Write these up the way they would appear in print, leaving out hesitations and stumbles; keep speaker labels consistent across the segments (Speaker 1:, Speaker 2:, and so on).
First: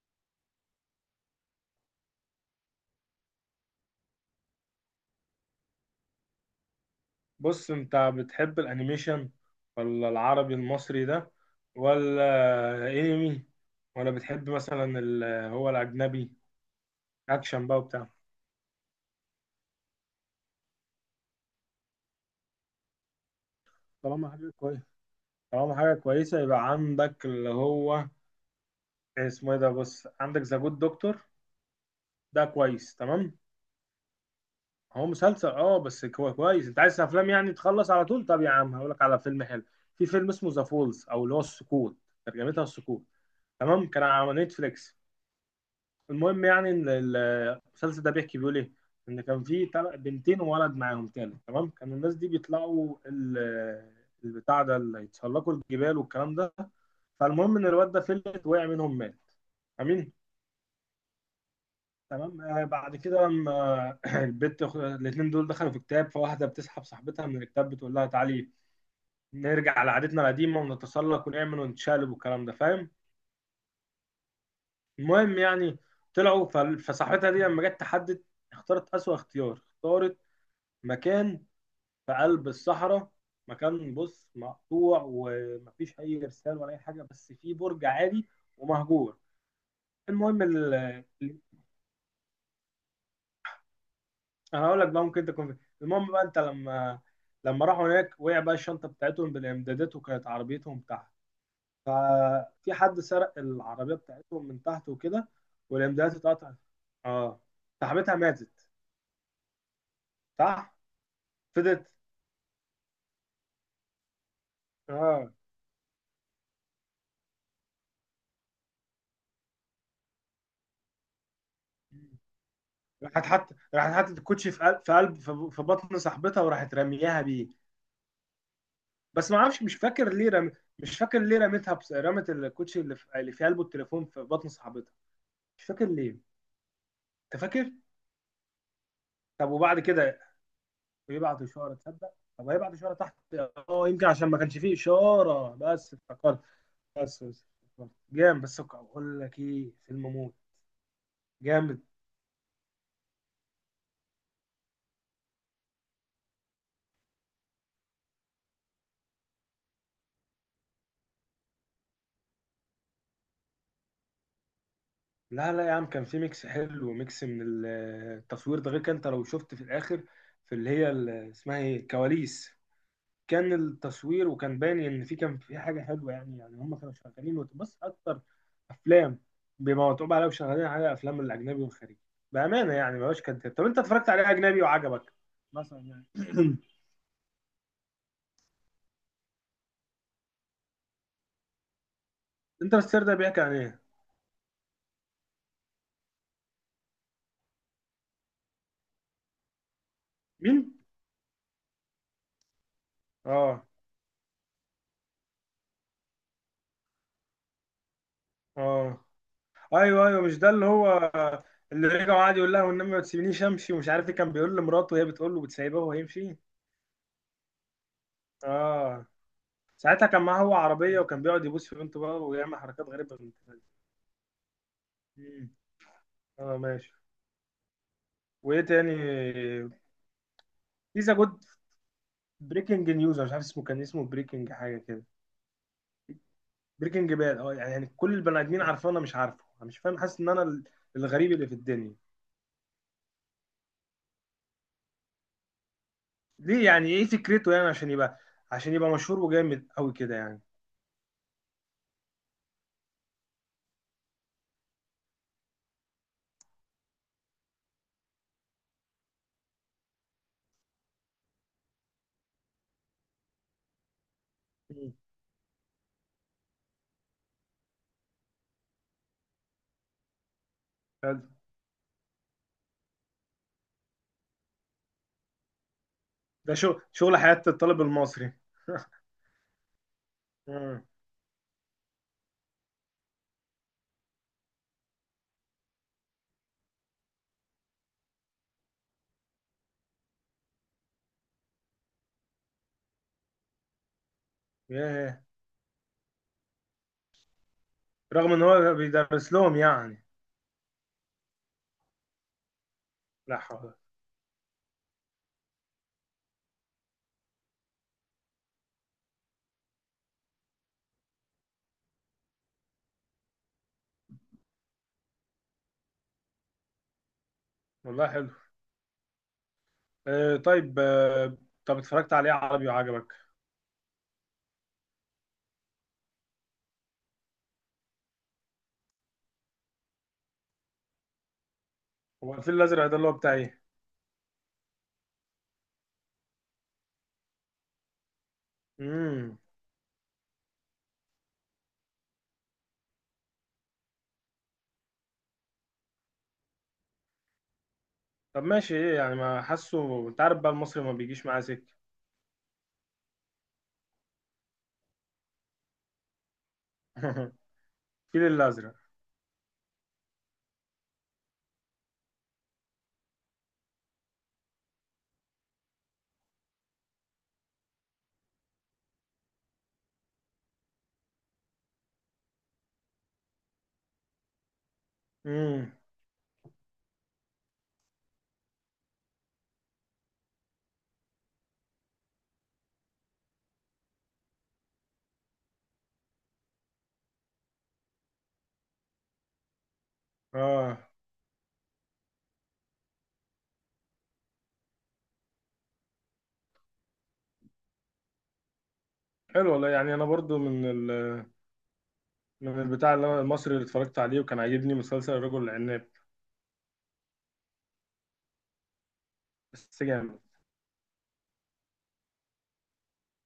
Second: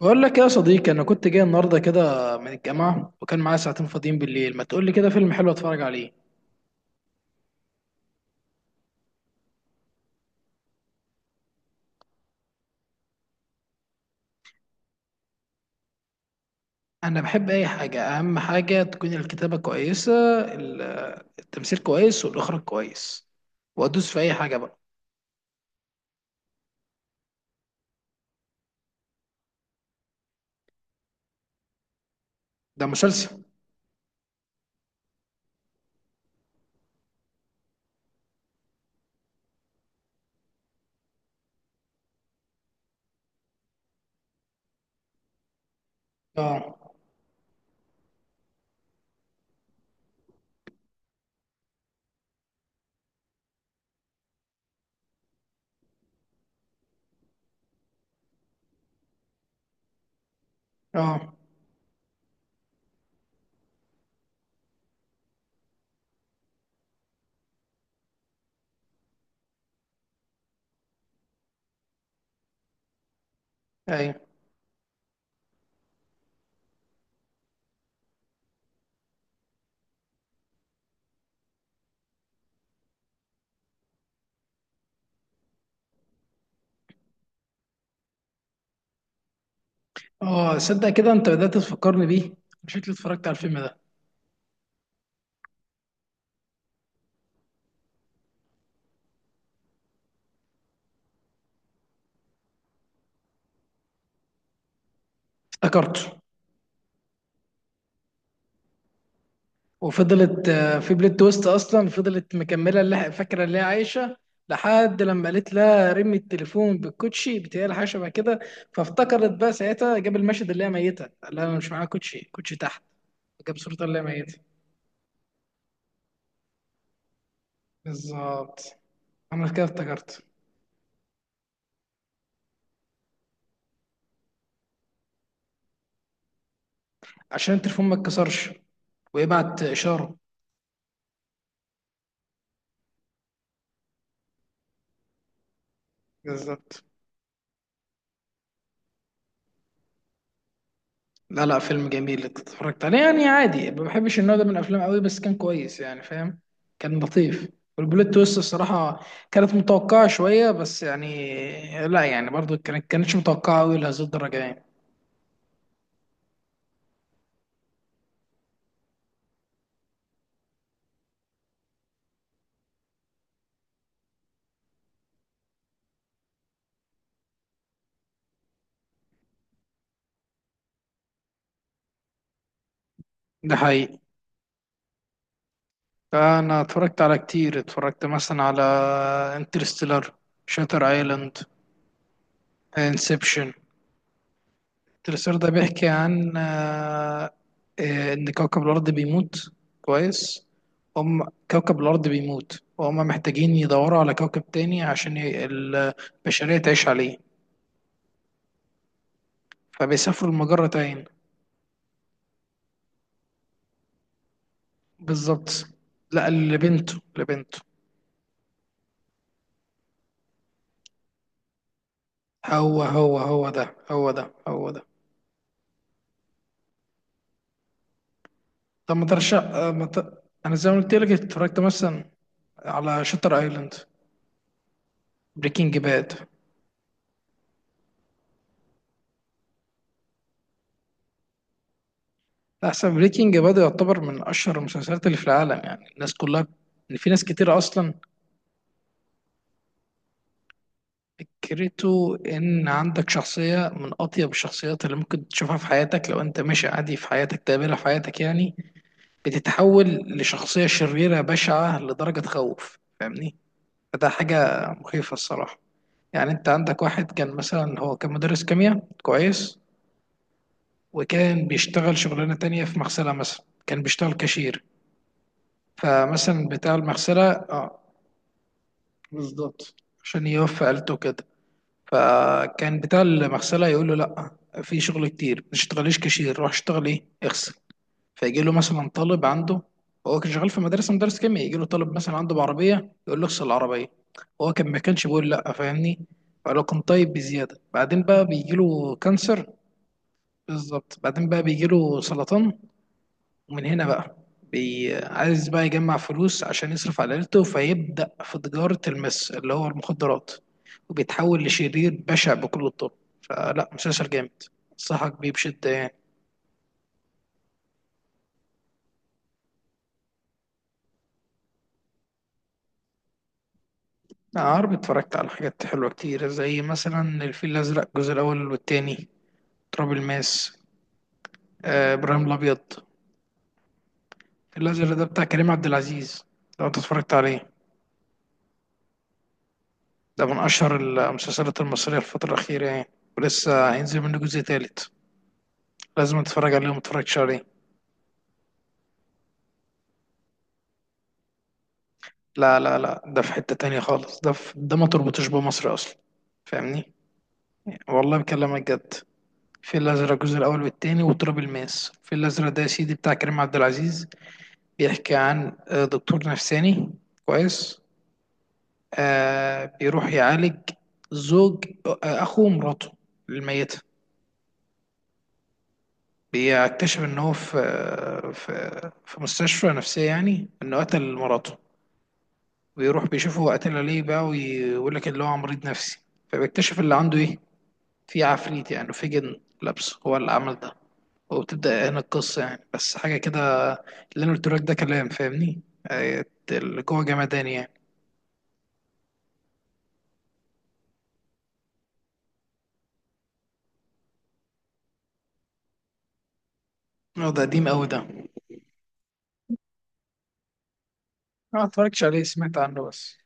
Speaker 1: بقول لك يا صديقي، انا كنت جاي النهارده كده من الجامعه، وكان معايا ساعتين فاضيين بالليل. ما تقول لي كده فيلم حلو اتفرج عليه؟
Speaker 2: بص، انت بتحب الانيميشن؟ ولا العربي المصري ده؟ ولا انمي؟ ولا بتحب مثلا هو الاجنبي؟
Speaker 1: انا بحب اي
Speaker 2: اكشن بقى
Speaker 1: حاجه،
Speaker 2: وبتاع.
Speaker 1: اهم حاجه تكون الكتابه كويسه، ال- التمثيل كويس والاخراج كويس، وادوس في
Speaker 2: طالما
Speaker 1: اي
Speaker 2: حاجه
Speaker 1: حاجه بقى.
Speaker 2: كويس طالما حاجه كويسه يبقى عندك اللي هو اسمه ايه ده. بص، عندك ذا جود دكتور ده
Speaker 1: ده
Speaker 2: كويس تمام.
Speaker 1: مسلسل.
Speaker 2: هو مسلسل، بس كويس. انت عايز افلام يعني تخلص على طول؟ طب يا عم، هقول لك على فيلم حلو. في فيلم اسمه ذا فولز، او اللي هو السقوط، ترجمتها السقوط. تمام، كان على نتفليكس. المهم يعني
Speaker 1: اه.
Speaker 2: إن المسلسل ده بيحكي بيقول ايه. ان كان في بنتين وولد معاهم تاني. تمام، كانوا الناس دي بيطلعوا البتاع ده اللي يتسلقوا الجبال والكلام ده. فالمهم ان الواد ده فلت، وقع منهم، مات. امين.
Speaker 1: اه.
Speaker 2: تمام. بعد كده لما البت الاثنين دول دخلوا في كتاب، فواحده بتسحب صاحبتها من الكتاب، بتقول لها تعالي نرجع لعادتنا القديمه ونتسلق ونعمل ونتشالب والكلام ده، فاهم؟
Speaker 1: ايوه.
Speaker 2: المهم يعني، طلعوا فصاحبتها دي لما جت تحدد، اختارت اسوأ اختيار، اختارت مكان في قلب الصحراء. مكان بص مقطوع، ومفيش اي ارسال ولا اي حاجه، بس في برج عالي ومهجور. المهم
Speaker 1: اه، صدق كده، انت
Speaker 2: ال-
Speaker 1: بدات تفكرني بيه. شكلي اتفرجت على الفيلم ده.
Speaker 2: انا هقول لك بقى ممكن تكون فين. المهم بقى، انت لما راحوا هناك، وقع بقى الشنطه بتاعتهم بالامدادات، وكانت عربيتهم تحت. ففي حد سرق العربيه بتاعتهم من تحت وكده،
Speaker 1: افتكرته.
Speaker 2: والامدادات اتقطعت. اه صاحبتها ماتت.
Speaker 1: وفضلت
Speaker 2: صح.
Speaker 1: في بلوت تويست، اصلا
Speaker 2: فضلت.
Speaker 1: فضلت مكمله، اللي فاكره اللي هي عايشه، لحد لما
Speaker 2: اه
Speaker 1: قالت لها رمي التليفون بالكوتشي. بتهيألي حاجه شبه كده. فافتكرت بقى ساعتها، جاب المشهد اللي هي ميته، قال لها انا مش معايا كوتشي، كوتشي تحت. جاب صورتها
Speaker 2: راحت
Speaker 1: اللي هي
Speaker 2: حطت
Speaker 1: ميته.
Speaker 2: الكوتشي في قل- في قلب في في بطن صاحبتها، وراحت رمياها بيه.
Speaker 1: بالظبط.
Speaker 2: بس ما
Speaker 1: انا
Speaker 2: اعرفش،
Speaker 1: كده
Speaker 2: مش فاكر
Speaker 1: افتكرت.
Speaker 2: ليه مش فاكر ليه رميتها. بس رمت الكوتشي اللي في قلبه التليفون في بطن صاحبتها، مش فاكر ليه. انت
Speaker 1: عشان
Speaker 2: فاكر؟
Speaker 1: التليفون ما اتكسرش
Speaker 2: طب
Speaker 1: ويبعت
Speaker 2: وبعد
Speaker 1: اشاره.
Speaker 2: كده يبعت اشاره؟ تصدق؟ طب هيبعت اشاره تحت؟ اه يمكن عشان ما كانش فيه اشاره، بس افتكرت.
Speaker 1: بالظبط.
Speaker 2: بس افتكرت. جامد. بس اقول لك ايه، فيلم موت.
Speaker 1: لا لا،
Speaker 2: جامد.
Speaker 1: فيلم جميل. انت اتفرجت عليه يعني عادي، ما بحبش النوع ده من الافلام قوي، بس كان كويس يعني، فاهم. كان لطيف. والبلوت تويست الصراحه كانت متوقعه شويه، بس يعني لا، يعني برضو كانتش متوقعه قوي لهذه الدرجه يعني.
Speaker 2: لا، لا يا عم، كان في ميكس حلو وميكس من التصوير ده. غير كان انت لو شفت في الاخر، في اللي هي اسمها ايه، الكواليس. كان التصوير وكان باين ان كان في حاجه حلوه. يعني هم كانوا شغالين، وتبص اكتر افلام، بما متعوب عليها وشغالين عليها افلام الاجنبي والخارجي بامانه. يعني ما بقاش كداب.
Speaker 1: ده
Speaker 2: طب انت
Speaker 1: حقيقي.
Speaker 2: اتفرجت عليه اجنبي وعجبك مثلا يعني؟
Speaker 1: فانا اتفرجت على كتير، اتفرجت مثلا على انترستيلر، شاتر ايلاند،
Speaker 2: انت، السر ده بيحكي
Speaker 1: انسبشن.
Speaker 2: عن ايه؟
Speaker 1: التلسير ده بيحكي عن إن كوكب الأرض بيموت. كويس.
Speaker 2: مين؟
Speaker 1: هم كوكب الأرض بيموت، وهم محتاجين
Speaker 2: اه،
Speaker 1: يدوروا على كوكب تاني عشان البشرية تعيش عليه.
Speaker 2: اه، ايوه، ايوه،
Speaker 1: فبيسافروا
Speaker 2: مش ده اللي
Speaker 1: لمجرة تاني.
Speaker 2: هو اللي رجع وقعد يقول لها والنبي ما تسيبنيش امشي، ومش عارف ايه كان بيقول لمراته، وهي بتقول له
Speaker 1: بالظبط.
Speaker 2: بتسيبه وهو
Speaker 1: لا،
Speaker 2: يمشي.
Speaker 1: لبنته.
Speaker 2: اه. ساعتها كان معاه هو عربيه، وكان بيقعد يبوس في بنته بقى، ويعمل
Speaker 1: هو
Speaker 2: حركات غريبه
Speaker 1: هو
Speaker 2: بنت
Speaker 1: هو
Speaker 2: الكلب.
Speaker 1: ده، هو ده، هو ده.
Speaker 2: مم. اه، ماشي. وايه تاني؟
Speaker 1: طب ما ترشح، آه، ما ت... أنا زي ما قلت
Speaker 2: في
Speaker 1: لك
Speaker 2: ذا جود،
Speaker 1: اتفرجت مثلا
Speaker 2: بريكنج
Speaker 1: على
Speaker 2: نيوز مش
Speaker 1: شاتر
Speaker 2: عارف اسمه،
Speaker 1: ايلاند،
Speaker 2: كان اسمه بريكنج حاجه كده.
Speaker 1: بريكنج باد.
Speaker 2: بريكنج باد! اه يعني كل البني ادمين عارفاه، انا مش عارفه، انا مش فاهم، حاسس ان انا الغريب اللي في الدنيا.
Speaker 1: لا، احسن، بريكنج باد يعتبر من اشهر المسلسلات اللي في العالم يعني، الناس كلها.
Speaker 2: ليه؟ يعني
Speaker 1: ان
Speaker 2: ايه
Speaker 1: في ناس
Speaker 2: فكرته؟
Speaker 1: كتير
Speaker 2: يعني
Speaker 1: اصلا.
Speaker 2: عشان يبقى مشهور وجامد قوي كده يعني؟
Speaker 1: فكرته ان عندك شخصيه من اطيب الشخصيات اللي ممكن تشوفها في حياتك، لو انت ماشي عادي في حياتك تقابلها في حياتك يعني، بتتحول لشخصيه شريره بشعه لدرجه تخوف، فاهمني. فده حاجه
Speaker 2: مم.
Speaker 1: مخيفه الصراحه. يعني انت عندك واحد، كان مثلا هو كان مدرس كيمياء كويس،
Speaker 2: حلو.
Speaker 1: وكان بيشتغل شغلانه تانية في مغسله، مثلا كان بيشتغل كاشير. فمثلا
Speaker 2: ده شو
Speaker 1: بتاع
Speaker 2: شغل
Speaker 1: المغسله
Speaker 2: حياة الطالب المصري!
Speaker 1: بالظبط عشان يوفي
Speaker 2: مم.
Speaker 1: عيلته كده. فكان بتاع المغسله يقول له لا، في شغل كتير، ما تشتغليش كاشير، روح اشتغل ايه، اغسل. فيجي له مثلا طالب عنده. هو كان شغال في مدرسه مدرس كيمياء، يجي له طالب مثلا عنده بعربيه، يقول له اغسل العربيه. هو كان ما كانش
Speaker 2: ياه!
Speaker 1: بيقول لا، فاهمني. فلو كان طيب بزياده، بعدين بقى
Speaker 2: رغم ان
Speaker 1: بيجي
Speaker 2: هو
Speaker 1: له
Speaker 2: بيدرس
Speaker 1: كانسر.
Speaker 2: لهم يعني.
Speaker 1: بالظبط. بعدين بقى بيجي له سرطان.
Speaker 2: لا
Speaker 1: ومن
Speaker 2: حول.
Speaker 1: هنا بقى عايز بقى يجمع فلوس عشان يصرف على عيلته، فيبدأ في تجارة المس اللي هو المخدرات، وبيتحول لشرير بشع بكل الطرق. فلا، مسلسل جامد، انصحك بيه بشدة يعني.
Speaker 2: والله حلو. آه، طيب. آه. طب اتفرجت عليه عربي وعجبك؟
Speaker 1: لا، عربي اتفرجت على حاجات حلوة كتير، زي مثلا الفيل الأزرق الجزء الأول والتاني، تراب الماس، إبراهيم
Speaker 2: هو الفيل
Speaker 1: الأبيض.
Speaker 2: الازرق ده اللي هو بتاع ايه؟
Speaker 1: الفيل الأزرق ده بتاع كريم عبد العزيز، لو أنت اتفرجت عليه.
Speaker 2: امم
Speaker 1: ده من أشهر المسلسلات المصرية الفترة الأخيرة يعني. ولسه هينزل منه جزء تالت. لازم تتفرج عليه ومتتفرجش عليه.
Speaker 2: طب ماشي، ايه يعني، ما حاسه، انت عارف بقى، المصري ما بيجيش معاه سكه.
Speaker 1: لا لا لا، ده في حتة تانية خالص. ده في ده ما تربطش بمصر أصلا، فاهمني. والله
Speaker 2: الفيل
Speaker 1: بكلمك
Speaker 2: الازرق.
Speaker 1: جد. في الأزرق الجزء الأول والتاني وتراب الماس. في الأزرق ده يا سيدي بتاع كريم عبد العزيز، بيحكي عن دكتور نفساني. كويس. آه، بيروح يعالج زوج، أخو مراته الميتة.
Speaker 2: امم
Speaker 1: بيكتشف إن هو في آه، في في مستشفى نفسية، يعني إنه قتل مراته. بيروح بيشوفه، هو قتلها ليه بقى، ويقول لك اللي هو مريض نفسي. فبيكتشف اللي عنده ايه. في عفريت يعني، في جن لابسه هو اللي عمل ده.
Speaker 2: اه،
Speaker 1: وبتبدأ هنا القصة يعني، بس حاجة كده اللي أنا قلتلك ده كلام، فاهمني. آه، اللي جوه جمدان يعني.
Speaker 2: حلو والله. يعني انا برضو من ال... من البتاع اللي المصري اللي اتفرجت عليه وكان عاجبني مسلسل الرجل العناب.
Speaker 1: اه، ده قديم أوي ده.
Speaker 2: بس جامد.
Speaker 1: أنا متفرجتش عليه، سمعت عنه بس.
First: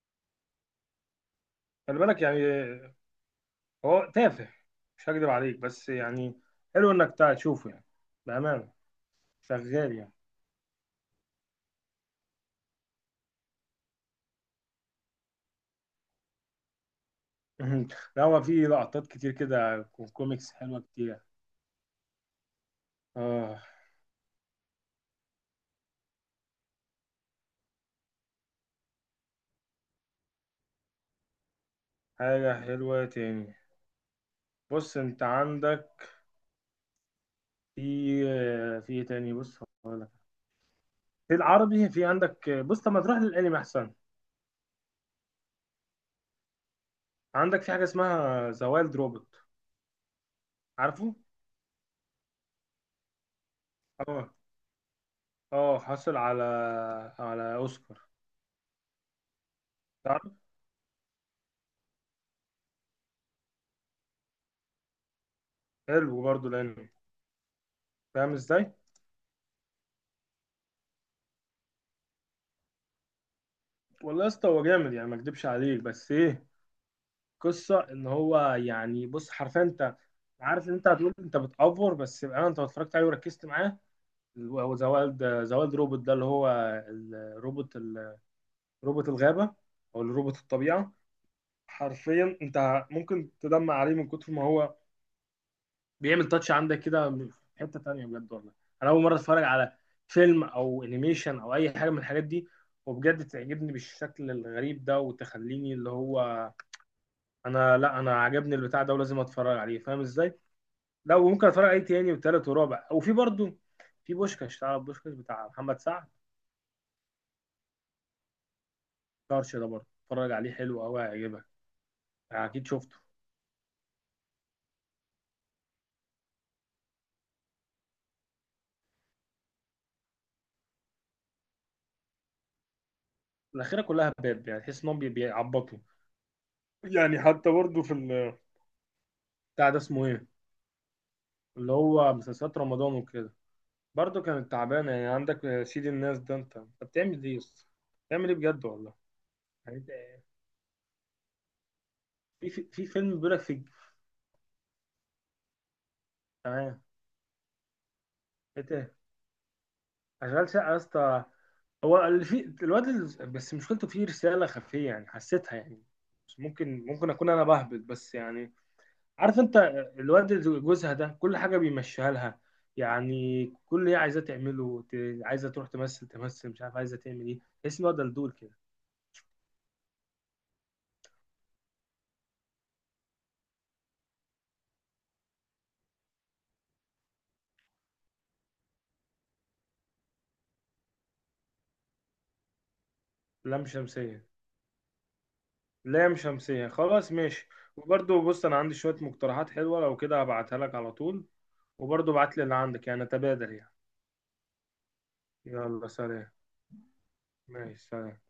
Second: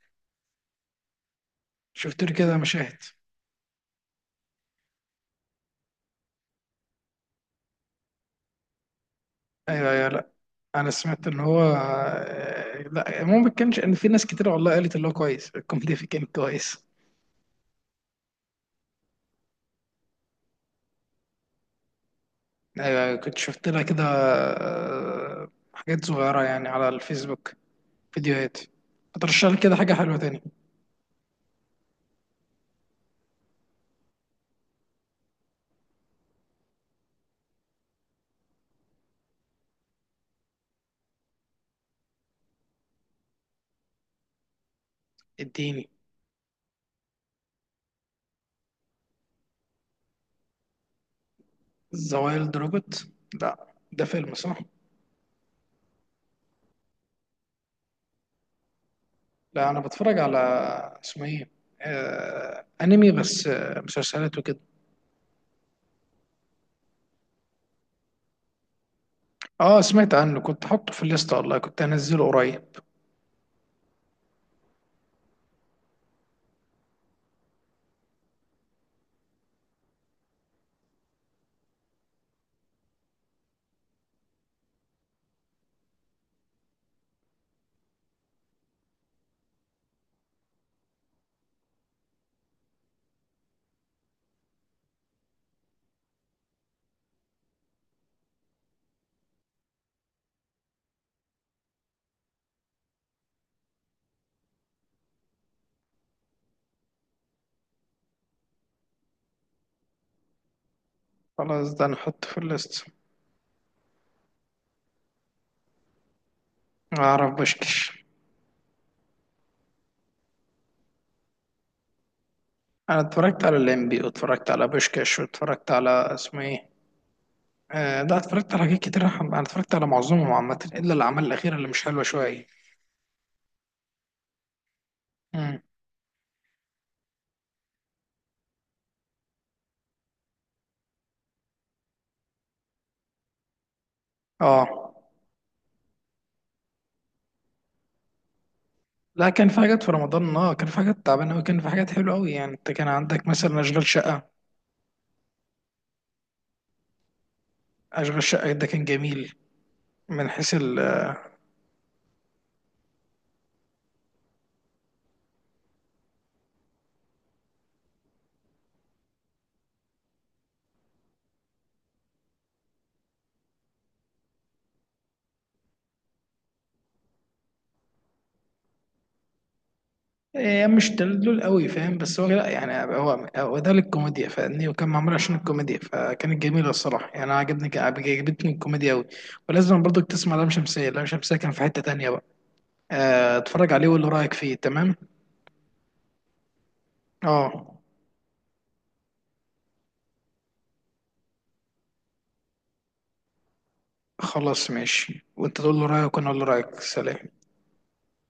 Speaker 2: خلي
Speaker 1: شفت
Speaker 2: بالك
Speaker 1: له
Speaker 2: يعني،
Speaker 1: كده مشاهد.
Speaker 2: هو تافه، مش هكدب عليك، بس يعني حلو انك تشوفه يعني، بأمانة، شغال
Speaker 1: أيوه أيوه،
Speaker 2: يعني.
Speaker 1: لأ. أنا سمعت إن هو لأ، ما كانش، إن في ناس كتير والله قالت إن هو كويس، الكوميديا فيه كان كويس.
Speaker 2: لا، هو في لقطات كتير كده كوميكس حلوة كتير.
Speaker 1: أيوه أيوة، كنت
Speaker 2: اه.
Speaker 1: شفت لها كده حاجات صغيرة يعني على الفيسبوك، فيديوهات. هترشح لي كده حاجة حلوة تاني؟
Speaker 2: حاجة حلوة تاني؟ بص انت عندك، في في ايه تاني، بص هقول لك. في العربي، في عندك، بص. طب ما تروح للانمي احسن.
Speaker 1: اديني.
Speaker 2: عندك في حاجة اسمها ذا وايلد روبوت، عارفه؟
Speaker 1: ذا وايلد روبوت؟ لا، ده
Speaker 2: اه،
Speaker 1: فيلم صح.
Speaker 2: اه، حصل على اوسكار،
Speaker 1: لا، انا بتفرج
Speaker 2: تعرف.
Speaker 1: على اسمه ايه، انمي بس، مسلسلات وكده.
Speaker 2: حلو برضه الانمي، فاهم ازاي؟
Speaker 1: اه، سمعت عنه، كنت حاطه في الليست والله، كنت هنزله قريب.
Speaker 2: والله يا اسطى، هو جامد يعني، ما اكدبش عليك، بس ايه، قصه ان هو يعني بص، حرفيا انت عارف ان انت هتقول انت بتأفور، بس بقى انت لو اتفرجت عليه وركزت معاه. هو ذا وايلد روبوت ده، اللي هو الروبوت، روبوت الغابه، او الروبوت الطبيعه. حرفيا انت ممكن تدمع عليه من كتر ما هو بيعمل تاتش عندك كده في حته تانيه، بجد والله. انا اول مره اتفرج على فيلم او انيميشن او اي حاجه من الحاجات دي، وبجد تعجبني بالشكل الغريب ده، وتخليني اللي هو انا لا انا عجبني البتاع ده ولازم اتفرج عليه، فاهم ازاي. لا، وممكن اتفرج
Speaker 1: خلاص،
Speaker 2: عليه
Speaker 1: ده
Speaker 2: تاني
Speaker 1: نحطه في
Speaker 2: وتالت
Speaker 1: الليست.
Speaker 2: ورابع. وفي برضو، في بوشكاش، تعرف بوشكاش بتاع محمد سعد؟
Speaker 1: اعرف بوشكش.
Speaker 2: طرش ده برضه اتفرج عليه، حلو قوي هيعجبك، يعني اكيد شفته.
Speaker 1: انا اتفرجت على الليمبي، واتفرجت على بوشكش، واتفرجت على اسمه ايه. آه لا، اتفرجت على حاجات كتير. انا اتفرجت على معظمهم عامة، الا الاعمال الاخيرة اللي مش حلوة شوية.
Speaker 2: الاخيره كلها باب، يعني تحس انهم
Speaker 1: مم.
Speaker 2: بيعبطوا يعني. حتى برضه في بتاع ده اسمه ايه، اللي هو مسلسلات رمضان وكده، برضه كانت
Speaker 1: اه
Speaker 2: تعبانه. يعني عندك سيد الناس ده، انت بتعمل ايه يا اسطى؟ بتعمل ايه بجد والله؟
Speaker 1: لا، كان في
Speaker 2: يعني
Speaker 1: حاجات في رمضان. اه، كان في حاجات تعبانه قوي، كان في حاجات حلوه قوي.
Speaker 2: في
Speaker 1: يعني
Speaker 2: في
Speaker 1: انت
Speaker 2: في
Speaker 1: كان
Speaker 2: فيلم
Speaker 1: عندك
Speaker 2: بيقول لك،
Speaker 1: مثلا
Speaker 2: في
Speaker 1: اشغال شقه.
Speaker 2: تمام.
Speaker 1: اشغال شقه ده كان
Speaker 2: انت،
Speaker 1: جميل من
Speaker 2: اشغال
Speaker 1: حيث
Speaker 2: شقه يا
Speaker 1: ال
Speaker 2: اسطى، هو اللي في الواد بس مشكلته فيه رساله خفيه يعني حسيتها يعني، بس ممكن اكون انا بهبط بس يعني، عارف انت. الواد اللي جوزها ده، كل حاجه بيمشيها لها، يعني كل اللي هي عايزاه تعمله عايزه تروح تمثل مش عارف عايزه تعمل ايه. تحس ان هو دلدول كده.
Speaker 1: إيه، مش تدلول قوي فاهم، بس هو لا يعني هو ده للكوميديا فاهمني، وكان معمول عشان الكوميديا، فكانت جميله الصراحه يعني. انا عجبتني الكوميديا قوي. ولازم برضك تسمع لام شمسيه. لام شمسيه كان في حته تانيه بقى.
Speaker 2: لام
Speaker 1: اتفرج عليه وقول له
Speaker 2: شمسيه،
Speaker 1: رايك فيه. تمام.
Speaker 2: لام شمسيه، خلاص ماشي.
Speaker 1: اه،
Speaker 2: وبرضه بص، انا عندي شويه مقترحات حلوه، لو كده هبعتها لك على طول. وبرضه ابعت لي اللي عندك، يعني تبادل يعني.
Speaker 1: خلاص ماشي، وانت تقول له
Speaker 2: يلا
Speaker 1: رايك وانا
Speaker 2: سلام.
Speaker 1: اقول له رايك. سلام.
Speaker 2: ماشي سلام.